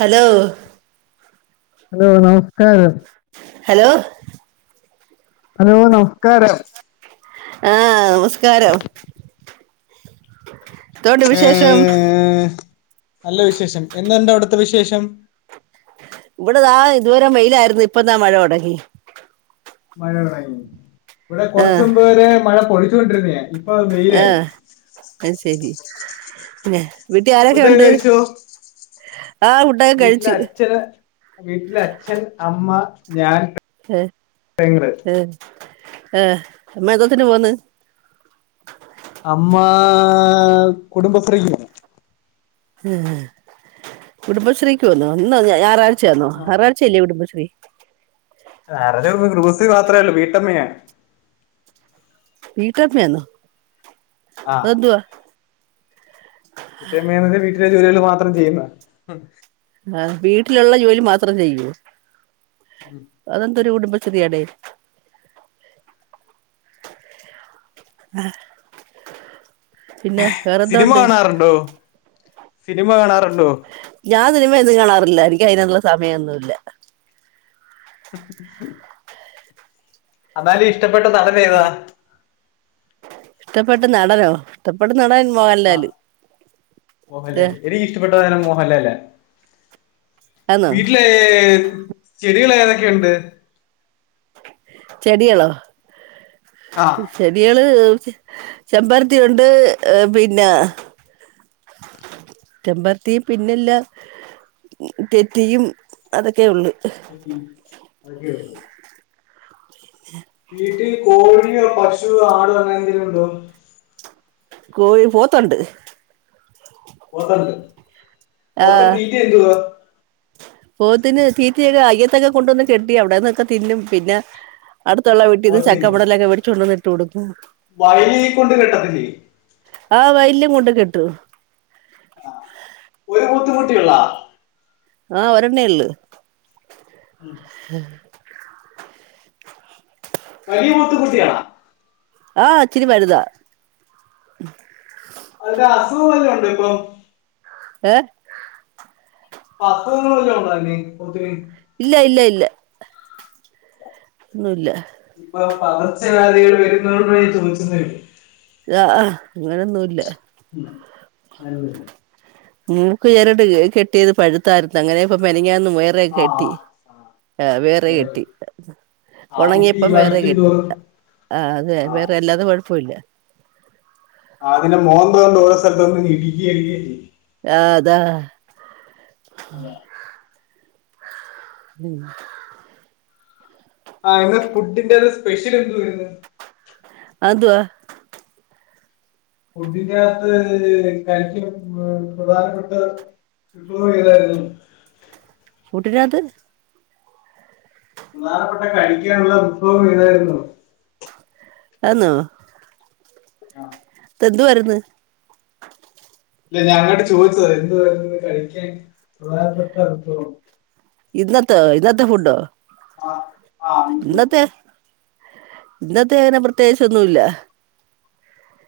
Hello hello നമസ്കാരം hello hello നമസ്കാരം ആഹ് നമസ്കാരം ന്തോണ്ട് വിശേഷം ങ് നല്ല വിശേഷം എന്തുണ്ട് അവിടുത്തെ വിശേഷം? ഇവിടതാ ഇതുവരെം വെയിലായിരുന്നു ഇപ്പതാ മഴ തൊടങ്ങി മഴ തൊടങ്ങി ഇവിടെ ആ കുറച്ച് മുമ്പ് വരെ മഴ പൊടിച്ചോണ്ടിരുന്നയ ആഹ് അത് ശരി പിന്നെ വീട്ടിലാരൊക്കെ ഫുഡൊക്കെ ഉണ്ട് കഴിച്ചോ ആഹ് ഫുഡോക്കെ കഴിച്ചു വീട്ടില് അച്ഛൻ അമ്മ ഞാൻ ഏഹ് പെങ്ങള് ആഹ് ഏഹ് അമ്മ എന്തോത്തിന് പോന്ന് അമ്മ കുടുംബശ്രീക്ക് പോകും ഉം കുടുബശ്രീക്ക് പോന്നോ ഇന്നോ ഞായറാഴ്ചയാന്നോ ഞാറാഴ്ചയല്ലേ കുടുംബശ്രീ [unintelligible] കുടുംബശ്രീ മാത്രേള്ളൂ വീട്ടമ്മയാ വീട്ടമ്മയാന്നൊ ആ അതെന്തുവാ വീട്ടമ്മേന്ന് പറഞ്ഞാ വീട്ടിലെ ജോലികൾ മാത്രം ചെയ്യുന്ന ആഹ് വീട്ടിലുള്ള ജോലി മാത്രം ചെയ്യുവോ ഉം അതെന്തൊരു കുടുംബശ്രീയാടേ ആഹ് സിനിമ വേറെന്തോണ്ട് കാണാറുണ്ടോ സിനിമ കാണാറുണ്ടോ ഞാൻ സിനിമയൊന്നും കാണാറില്ല എനിക്ക് അയിനൊള്ള സമയൊന്നുല്ല [inaudible] അന്നാലും ഇഷ്ടപ്പെട്ട നടനേതാ ഇഷ്ടപ്പെട്ട നടനോ ഇഷ്ടപ്പെട്ട നടൻ ആ മോഹൻലാല് ഇഷ്ടപ്പെട്ടതാരാ മോഹൻലാലാ ആന്നോ വീട്ടിലേ ചെടികൾ ഏതൊക്കെയൊണ്ട് ചെടികളോ ആ ചെടികള് ചെമ്പരത്തി ഉണ്ട് പിന്ന ചെമ്പരത്തി പിന്നില്ല തെറ്റിയും അതൊക്കെ ഉള്ള് ഉം അതൊക്കെ ഉള്ളോ വീട്ടിൽ കോഴിയോ പശുവോ ആടോ അങ്ങനെന്തേങ്കിലും ഉണ്ടോ കോഴി പോത്തണ്ട് പോത്തണ്ട് ആ പോത്തിന് തീറ്റി എന്തുവ പോത്തിന് തീറ്റയൊക്കെ അയ്യത്തൊക്കെ കൊണ്ടുവന്ന് കെട്ടി അവടെന്നൊക്കെ തിന്നും പിന്നെ അടുത്തുള്ള വീട്ടിന്ന് ചക്കമടലൊക്കെ മേടിച്ചുണ്ടന്ന് ഇട്ട് കൊടുക്കും വയലി കൊണ്ട് കെട്ടത്തില്ലേ ആഹ് വയലിലും കൊണ്ട് കെട്ടും ആഹ് ഒരു പോത്ത്‌കുട്ടിയുള്ളാ ആഹ് ഒരെണ്ണെ ഉള്ള് ഉം എഹ് വലിയ പോത്ത് കുട്ടിയാണ ആഹ് ഇച്ചിരി വലുതാ വല്ല അസുഖം വല്ലോം ഒണ്ടോ ഇപ്പം ഏഹ് അസുഖങ്ങൾ വല്ല ഉണ്ടയിന് പോത്തിന് ഇല്ല ഇല്ല ഇല്ല ഒന്നുല്ല ഇപ്പൊ പകർച്ചവ്യാധികൾ വരുന്നതോണ്ട് ഞാൻ ചോദിച്ചന്നെ ഉള്ള് ആഹ് അഹ് അങ്ങനൊന്നുല്ല [unintelligible] മൂക്ക് ചരട് കെട്ടിയത് പഴുത്തായിരുന്ന് അങ്ങനെ ഇപ്പ മെനഞ്ഞാന്ന് പോയ വേറെ കെട്ടി ആഹ് ആഹ് വേറെ കെട്ടി അതിപ്പോ ഈ ഉണങ്ങിയപ്പം വേറെ വലിക്കും കെട്ടി തോറും ആഹ് അത ആഹ് വേറെ അല്ലാതെ കുഴപ്പമില്ല ആഹ് അതിന്റെ മോന്ത കൊണ്ട് ഓരോ സ്ഥലത്തും ഒന്ന് ഇടിക്കുകയ [unintelligible] ആഹ് താ അതെ ഉം ആഹ് ഫുഡിന്റെ അത് സ്പെഷ്യൽ എന്തര്ന്ന് അന്തുവ ഫുഡിനകത്ത് കഴിക്കും പ്രധാനപ്പെട്ട [unintelligible] തായിരുന്നു ഫുഡിനകത്ത് പ്രധാനപ്പെട്ട കഴിക്കാനുള്ള വിഭവം ഏതായിരുന്നു അന്നോ ആഹ് തെന്തുവരുന്ന് ഇല്ല ഞാൻ നാണ്ട് ചോദിച്ചത് എന്തു വരുന്നത് കഴിക്കാൻ പ്രധാനപ്പെട്ട അനുഭവം ഇന്നതൊ ഇന്നത്തെ ഫുഡോ ആഹ് ആഹ് ഇന്നത്തെ ഇന്നത്തെ അങ്ങനെ പ്രത്യേകിച്ചൊന്നുല്ല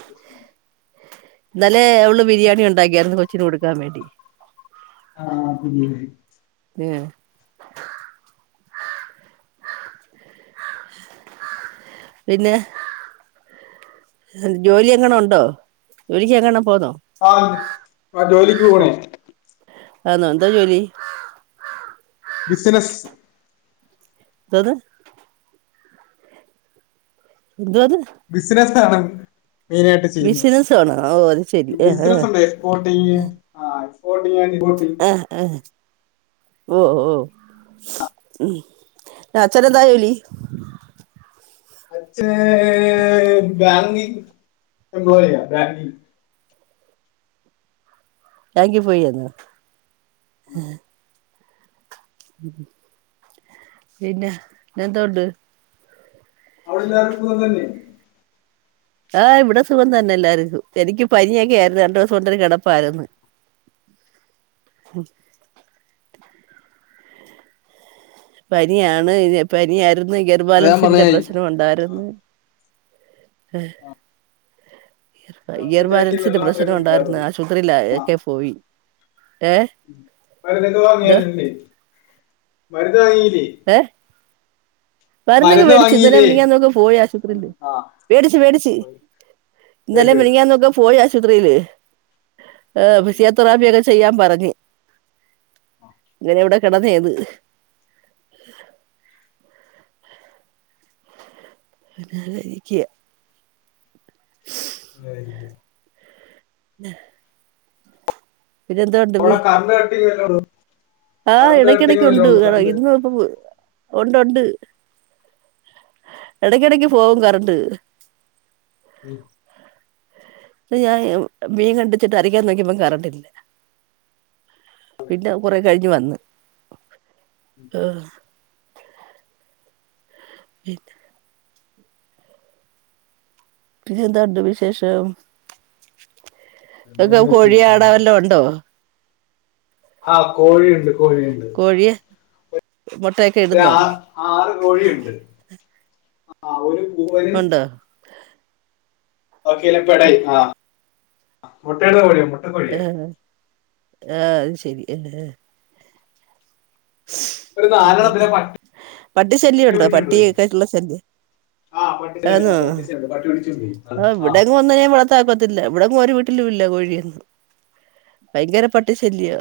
[unintelligible] നല്ലെ അവള് ബിരിയാണി ഉണ്ടാക്കിയായിരുന്നു കൊച്ചിന് കൊടുക്കാൻ വേണ്ടി ആഹ് ശരി പിന്നെ പിന്നെ ജോലി എങ്ങണ ഉണ്ടോ ജോലിക്ക് എങ്ങണോ പോന്നോ ആഹ് ജോലിക്ക് പോണേ ആന്നോ എന്താ ജോലി ബിസിനസ് ൻതോന്ന് ഇന്തോന്ന് ബിസിനസ് ത്താണ് മെയിനായിട്ട് ചെയ്യുന്നത് ബിസിനസ് ആണോ ഓ അത് ശരി ആഹ് ആഹ് ബിസിനസ്ണ്ട് എക്സ്പോട്ടിങ്ങ് ആഹ് പോട്ടിങാ നിമോട്ടി ആഹ് ആഹ് ഓ ഓ ഉം അച്ചന് എന്താ ജോലി അച്ഛാൻ ബാങ്കിങ് ബോയ ബാങ്കിങ് ബാങ്കി പോയിന്നോ പിന്നെ ഞ്ഞന്തോണ്ട് അവിടെ എല്ലാർക്കും സുഖതന്നെ ആഹ് ഇവിടെ സുഖം തന്നെ എല്ലാര്ക്കും എനിക്ക് പനിയൊക്കെ ആയിരുന്നു രണ്ടോസണ്ട് കിടപ്പായിരുന്ന് പനിയാണ് ഇ പനിയാരുന്നു അത് ഞാൻ പറഞ്ഞ ഗർബാലൻസിന്റെ പ്രശ്നംണ്ടായിരുന്ന് ഹെ കാപ്പി ചായക്ക് ഇയർബാലൻസിന്റെ വെള്ളം മാത്രമേ പ്രശ്നം ഉണ്ടായിരുന്നു കുടിക്കാറുള്ളൂ ആശുപത്രില ഒക്കെ പോയി ഏഹ് മരുന്നൊക്കെ എന്തോ വാങ്ങിയാര്ണ്ടേ മരുന്ന് വാങ്ങീല്ലേ ഏ വരുന്നൊക്കെ മരുന്ന് വേടിച്ച് വാങ്ങീല്ലേ ഇന്നലെമിനിയാന്നോക്കെ പോയി ആശുപത്രില് ആ വേടിച്ച് വേടിച്ച് മേടിച്ചു ഇന്നലെമിനിയാന്നെകം പോയി ആശുപത്രില് ഏഹ് പിസിയോ മേടിച്ചു തറാപ്യയൊക്കെ ചെയ്യാൻ പറഞ്ഞ് ഇങ്ങനെ ഇവിടെ കിടന്നേന്ന് അനാനഴിക്യ ആയിരിക്കും നെ പിന്നെന്തോണ്ട്? അവിടെ കറണ്ട് കട്ടില്ലല്ലോന്ന്? ആഹ്, ഇടക്കിടക്ക് ഉണ്ട്. ആ ഇന്ന് ഇപ്പം ഒണ്ട് ഒണ്ട് എടക്കിടക്ക് പോവും കറണ്ട്. [unintelligible] [unintelligible] മീൻ കണ്ടിച്ചിട്ട് അരക്കാൻ നോക്കിയപ്പം കറണ്ടില്ല. പിന്നെ അഉം കൊറെ കഴിഞ് വന്ന് ഉം ആഹ് പിന്നെ പിന്നെ എന്താണ്ട് വിശേഷം, ഇങ്ങക്ക് പിന്നെന്താ വിശേഷം കോഴിയാട വല്ലോം ഉണ്ടോ? ആഹ്, കോഴിയുണ്ട് കോഴിയുണ്ട്. ഒഴിയേ മൊട്ടേ ഒര് ആ ആറ് കോഴീണ്ട്. ആഹ്, ഒരു പൂവന് ഒണ്ടൊ? ഓകെലെ പെടേയ് ആ മുട്ടട്ണ കോഴി [unintelligible] [unintelligible] എ [unintelligible] ആഹ് അഹ് ശരി [unintelligible] ഒരു [unintelligible] പിന്നെ, നാലെണ്ണത്തിനെ പട്ടി പട്ടി ശല്യ ഉണ്ടൊ? പിടിച്ചോണ്ട് പോയി പട്ടിയൊക്കെ ആയിട്ട്ള്ള ശല്യം ആ പട്ടി ആ, ആന്നോ, പട്ടിച്ചെണ്ട്, പട്ടി പിടിച്ചോണ്ട് പോയി ആ ഇവിടെ അങ് വന്ന് [unintelligible] ത്താക്കൊത്തില്ല. ഇവിടങ്ങും ഒരു വീട്ടിലും ഇല്ല കോഴിയൊന്നു, ഭയങ്കര പട്ടി ശല്ല്യാ.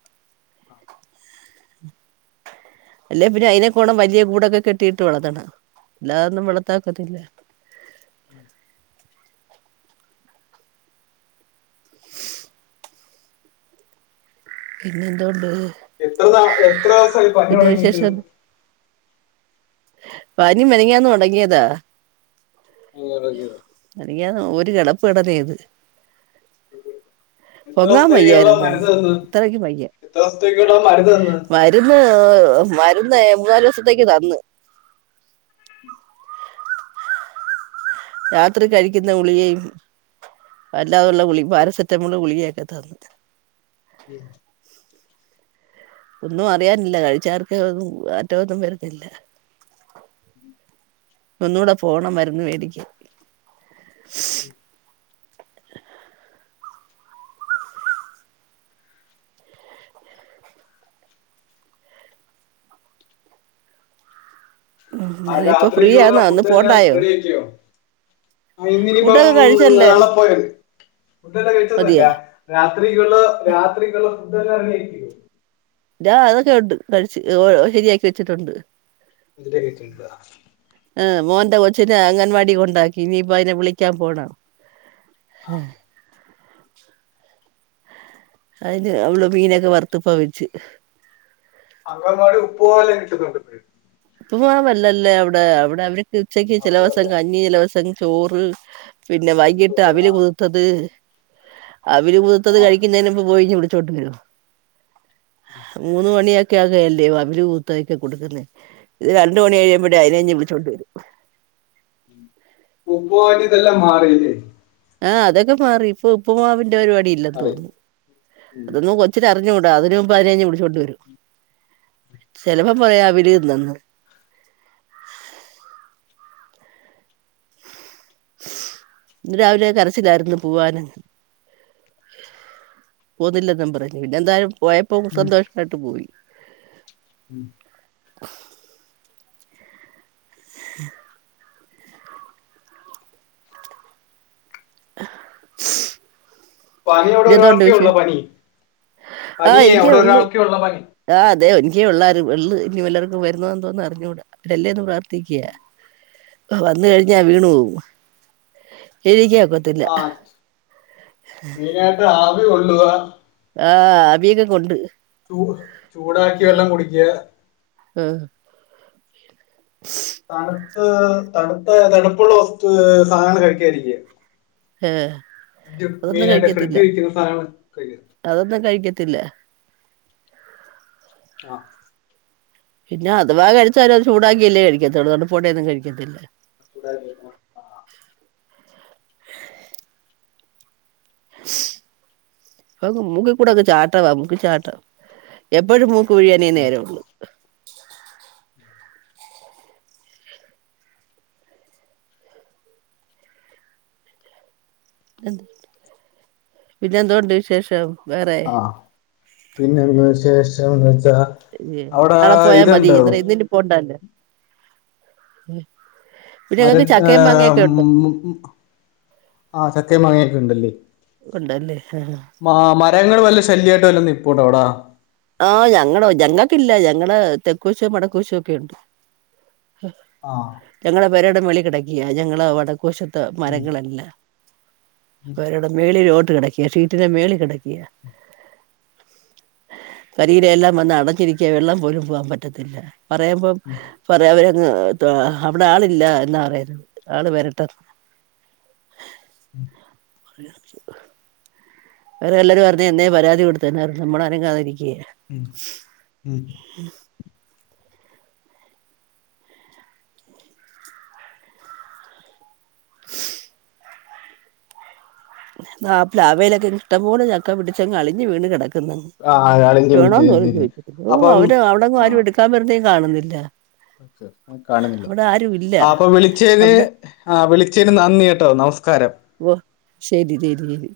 [unintelligible] [inaudible] അല്ലെ പിന്നെ അയിനെക്കൊണം വല്ല്യ കൂടൊക്കെ കെട്ടിയിട്ട് വളത്തണം. എല്ലാ ഒന്നും വളത്താ ഒക്കത്തില്ല. [unintelligible] പിന്നെന്തോണ്ട്? എത്ര സാ എത്ര ദവസായി പനി തുടങ്ങിയിട്ട്? വിശേഷം പനി മിനിയാന്ന് തൊടങ്ങിയതാ. [unintelligible] മിനിയാന്ന് ഒരു കിടപ്പ് കടന്നെന് [unintelligible] എത്ര പൊങ്ങാൻ ദിവസത്തെക്കുള്ള വയ്യായിരുന്നങ്ങ് മരുന്ന് തന്ന്? അത്രയ്ക്കും എത്ര ദിവസത്തെക്കുള്ള മരുന്ന് തന്ന്? രുന്ന് മരുന്ന് മൂന്നാല് ദിവസത്തേക്ക് തന്ന്. രാത്രി കഴിക്കുന്ന ഗുളിയെയും വല്ലാതെയുള്ള ഗുളി പാരസെറ്റമോള് ഗുളിയെയും ഒക്കെ തന്ന്. [unintelligible] ഒന്നും അറിയാനില്ല. കഴിച്ചാർക്ക് ഒന്നും ആറ്റ ഒന്നും വരുന്നില്ല. ഒന്നൂടെ പോണം മരുന്ന് മേടിക്കാൻ. [unintelligible] ആ ഞാന് ഇപ്പൊ ഫ്രീ രാത്രിയെക്കുള്ള ആന്നോ ഒന്ന് ഫുഡെല്ലാം പോണ്ടായോ റെഡിയാക്കിയോ? ആ ഇന്നിനിപ്പം ഫുഡൊക്കെ കഴിച്ചല്ലേ നാളെ പോയാതി. ഫുഡല്ലാം കഴിച്ചതല്ല. മതിയോ രാത്രികള് രാത്രികള് ഫുഡ് എല്ലാം [unintelligible] രാ അതൊക്കെ ഉണ്ട്. കഴിച്ച് [unintelligible] ശരിയാക്കി വെച്ചിട്ടുണ്ട്. ഇന്റെ കിച്ചൺക്ക് വാ ആഹ്, മോന്റെ കൊച്ചിനെ അങ്ങൻവാടി കൊണ്ടാക്കി ഇനിയിപ്പ അതിനെ വിളിക്കാൻ പോണം. [unintelligible] അയിന് അവള് മീനൊക്കെ വറുത്ത് ഇപ്പ വെച്ച്. അംഗൻവാടി ഉപ്പ് മാവ് [unintelligible] ഉപ്പുമാവ് നല്ലല്ലേ അവ്ടെ, അവിടെ അവരൊക്കെ ഉച്ചക്ക് അപ്പൊ ചിലവസം അല്ലേ കഞ്ഞി ചിലവസം ചോറ് പിന്നെ വൈകിട്ട് ചോറ് അവില് ആ ത്തത്, അവില് കുതിർത്തത് ആ കഴിക്കുന്നതിന് മുമ്പേ പോയിഞ് വിളിച്ചോണ്ട് വരും. മൂന്ന് മണിയക്കെ ആകയല്ലേ, വവില് കുർത്ത ഒക്കെ കൊടുക്ക്ന്നേ. ഇനി രണ്ട് മണി കഴുമ്പോടെ അതിനഞ് വിളിച്ചൊണ്ട് വരും. ഉപ്പ് മാവിന്റെ ഇതെല്ലാം മാറിയില്ലേ? ആഹ അതൊക്കെ മാറി. ഇപ്പൊ ഉപ്പമാവിന്റെ പരിപാടി ഇല്ലെന്ന് മാറി തോന്നുന്നു. ഉം. അതൊന്നും കൊ ഇച്ചത് അറിഞ്ഞുകൂടാ, അതിനുമ് പതിനഞ്ഞ് പിടിച്ചോണ്ട വരും. ചിലപ്പം പറയാ വില്ന്നന്ന് ന്ന് രാവിലെ കരച്ചിലായിരുന്നു പോവാന് പോന്നില്ലന്നും പറഞ്ഞു. പിന്നെ ന്തായാലും പോയപ്പോ ഉം. സന്തോഷായിട്ട് പോയി. [inaudible] [inaudible] [unintelligible] പനി അവിടെ പിന്നെ എന്തോണ്ട് ഒരാൾക്കേ വിശേ ഉള്ളോ പനി ആഹ് പനിയേ എനിക്കേ അവിടെ ഒള്ള് ഒരാൾക്കേ ഉള്ളോ പനി? ആഹ് അതെ എനക്കെള്ളാരുന്നു ഉള് ഇനി വല്ലാവർക്കും വരുന്നോന്ന് അറിഞ്ഞുകൂടാ. വരല്ലേന്ന് പ്രാർത്ഥിക്കിയാ. വന്ന് കഴിഞ്ഞാ വീണു പോവും എണിക്ക പറ്റ ആ മെയിനായിട്ട് ആവി കൊള്ളുക. ആഹ് ആവിയൊക്കെ കൊണ്ട്. ചൂ ചൂടാക്കിയ വെള്ളം കുടിക്ക ആഹ് [unintelligible] തണുത്ത തണുത്ത തണുപ്പുള്ള വസ്തു സാധനം കഴിക്കായിരിക്ക. ഹേ ഫ്രഡ്ജ് മെയിനായിട്ട് ഫ്രിഡ്ജ് വെക്കുന്ന സധങ്ങൾ കഴിയ അതൊന്നും കഴിക്കത്തില്ല. ആഹ് പിന്നെ അതവാ കഴിച്ചാലും അത് ചൂടാക്കിയല്ലേ കഴിക്കതൊള്ളൂ. തണുപ്പോടെന്നും കഴിക്കത്തില്ല. [unintelligible] മുക്ക്‌കൂട ക്കെ ചാട്ടവാ മൂക്ക് ചാട്ടം. എപ്പഴും മൂക്ക് കുഴിയാനെ നേരോള്ളൂ പിന്നെ എന്തൊണ്ട് വിശേഷം വേറെ ആഹ് പിന്നെ എന്തു വിശേഷം ന്ന് വെച്ച നളെ പോയാൽ മതി എന്നരം ഇന്ന് ഇനി പോകണ്ടല്ല പിന്നെ നിങ്ങക്ക് മരത് ചക്കയും ആഹ് മാങ്ങയൊക്കെ മ് ഉണ്ടോ മ് മ് ആഹ് ചക്കേ മാങ്ങേക്കൊണ്ട് ഒണ്ടല്ലേ ആഹ് ആഹ് മാ മരങ്ങള് വല്യ ശല്യായിട്ട് നിപ്പോണ്ട് അവിടാ ആഹ് ഞങ്ങളോ ഞങ്ങക്കില്ല ഞങ്ങള് തെക്കുവശോ വടക്കൂവശോക്കെ ഒണ്ട് ആഹ് ആഹ് ഞങ്ങട പേരെടം മേളി കിടക്കിയ ഞങ്ങള് വടക്കൂവശത്ത് ഉം മരങ്ങളെല്ലാം ഉം മേളിലോട്ട് കിടക്കിയാ ഷീറ്റിന്റ് മേളി കിടക്കിയ കരിയില എല്ലാം വന്ന് അടഞ്ഞിരിക്കാ വെള്ളം പോലും പോവാൻ പറ്റത്തില്ല പറയുമ്പം ഉം പറയാ അവരങ്ങ് ത്തോ അവിടെ ആളില്ല എന്നാ പറയുന്നത് ആള് വരട്ടെന്ന് [inaudible] [unintelligible] വേറെ വലോരും പറഞു എന്നേ പരാതി കൊടുത്തെന്നാരുന്നു നമ്മളാരേം കാതിരിക്കേ ഉം ഉം ആ പ്ലാവേലൊക്കെ ഇഷ്ടം പോലെ ചക്ക പിടിച്ചങ് അളിഞ് വീണ് കിടക് ആ അയാളെന്നെ വേണോന്ന് വിളിച്ചത് പോലും ശരിയാ ചോദിച്ചിട്ടില്ല ഓഹ് അപ്പം അവര് അവിടെങ്ങും ആരും എടുക്കാൻ വരുന്നേം കാണുന്നില്ല ഓക്കെ കാണുന്നില്ലെ അവിടെ ആരും ഇല്ല ആഹ് അപ്പ വിളിച്ചത് അവിടെ ആഹ് വിളിച്ചതിന് നന്ദി കേട്ടോ നമസ്കാരം ഉവ്വ് ശരി ശരി ശരി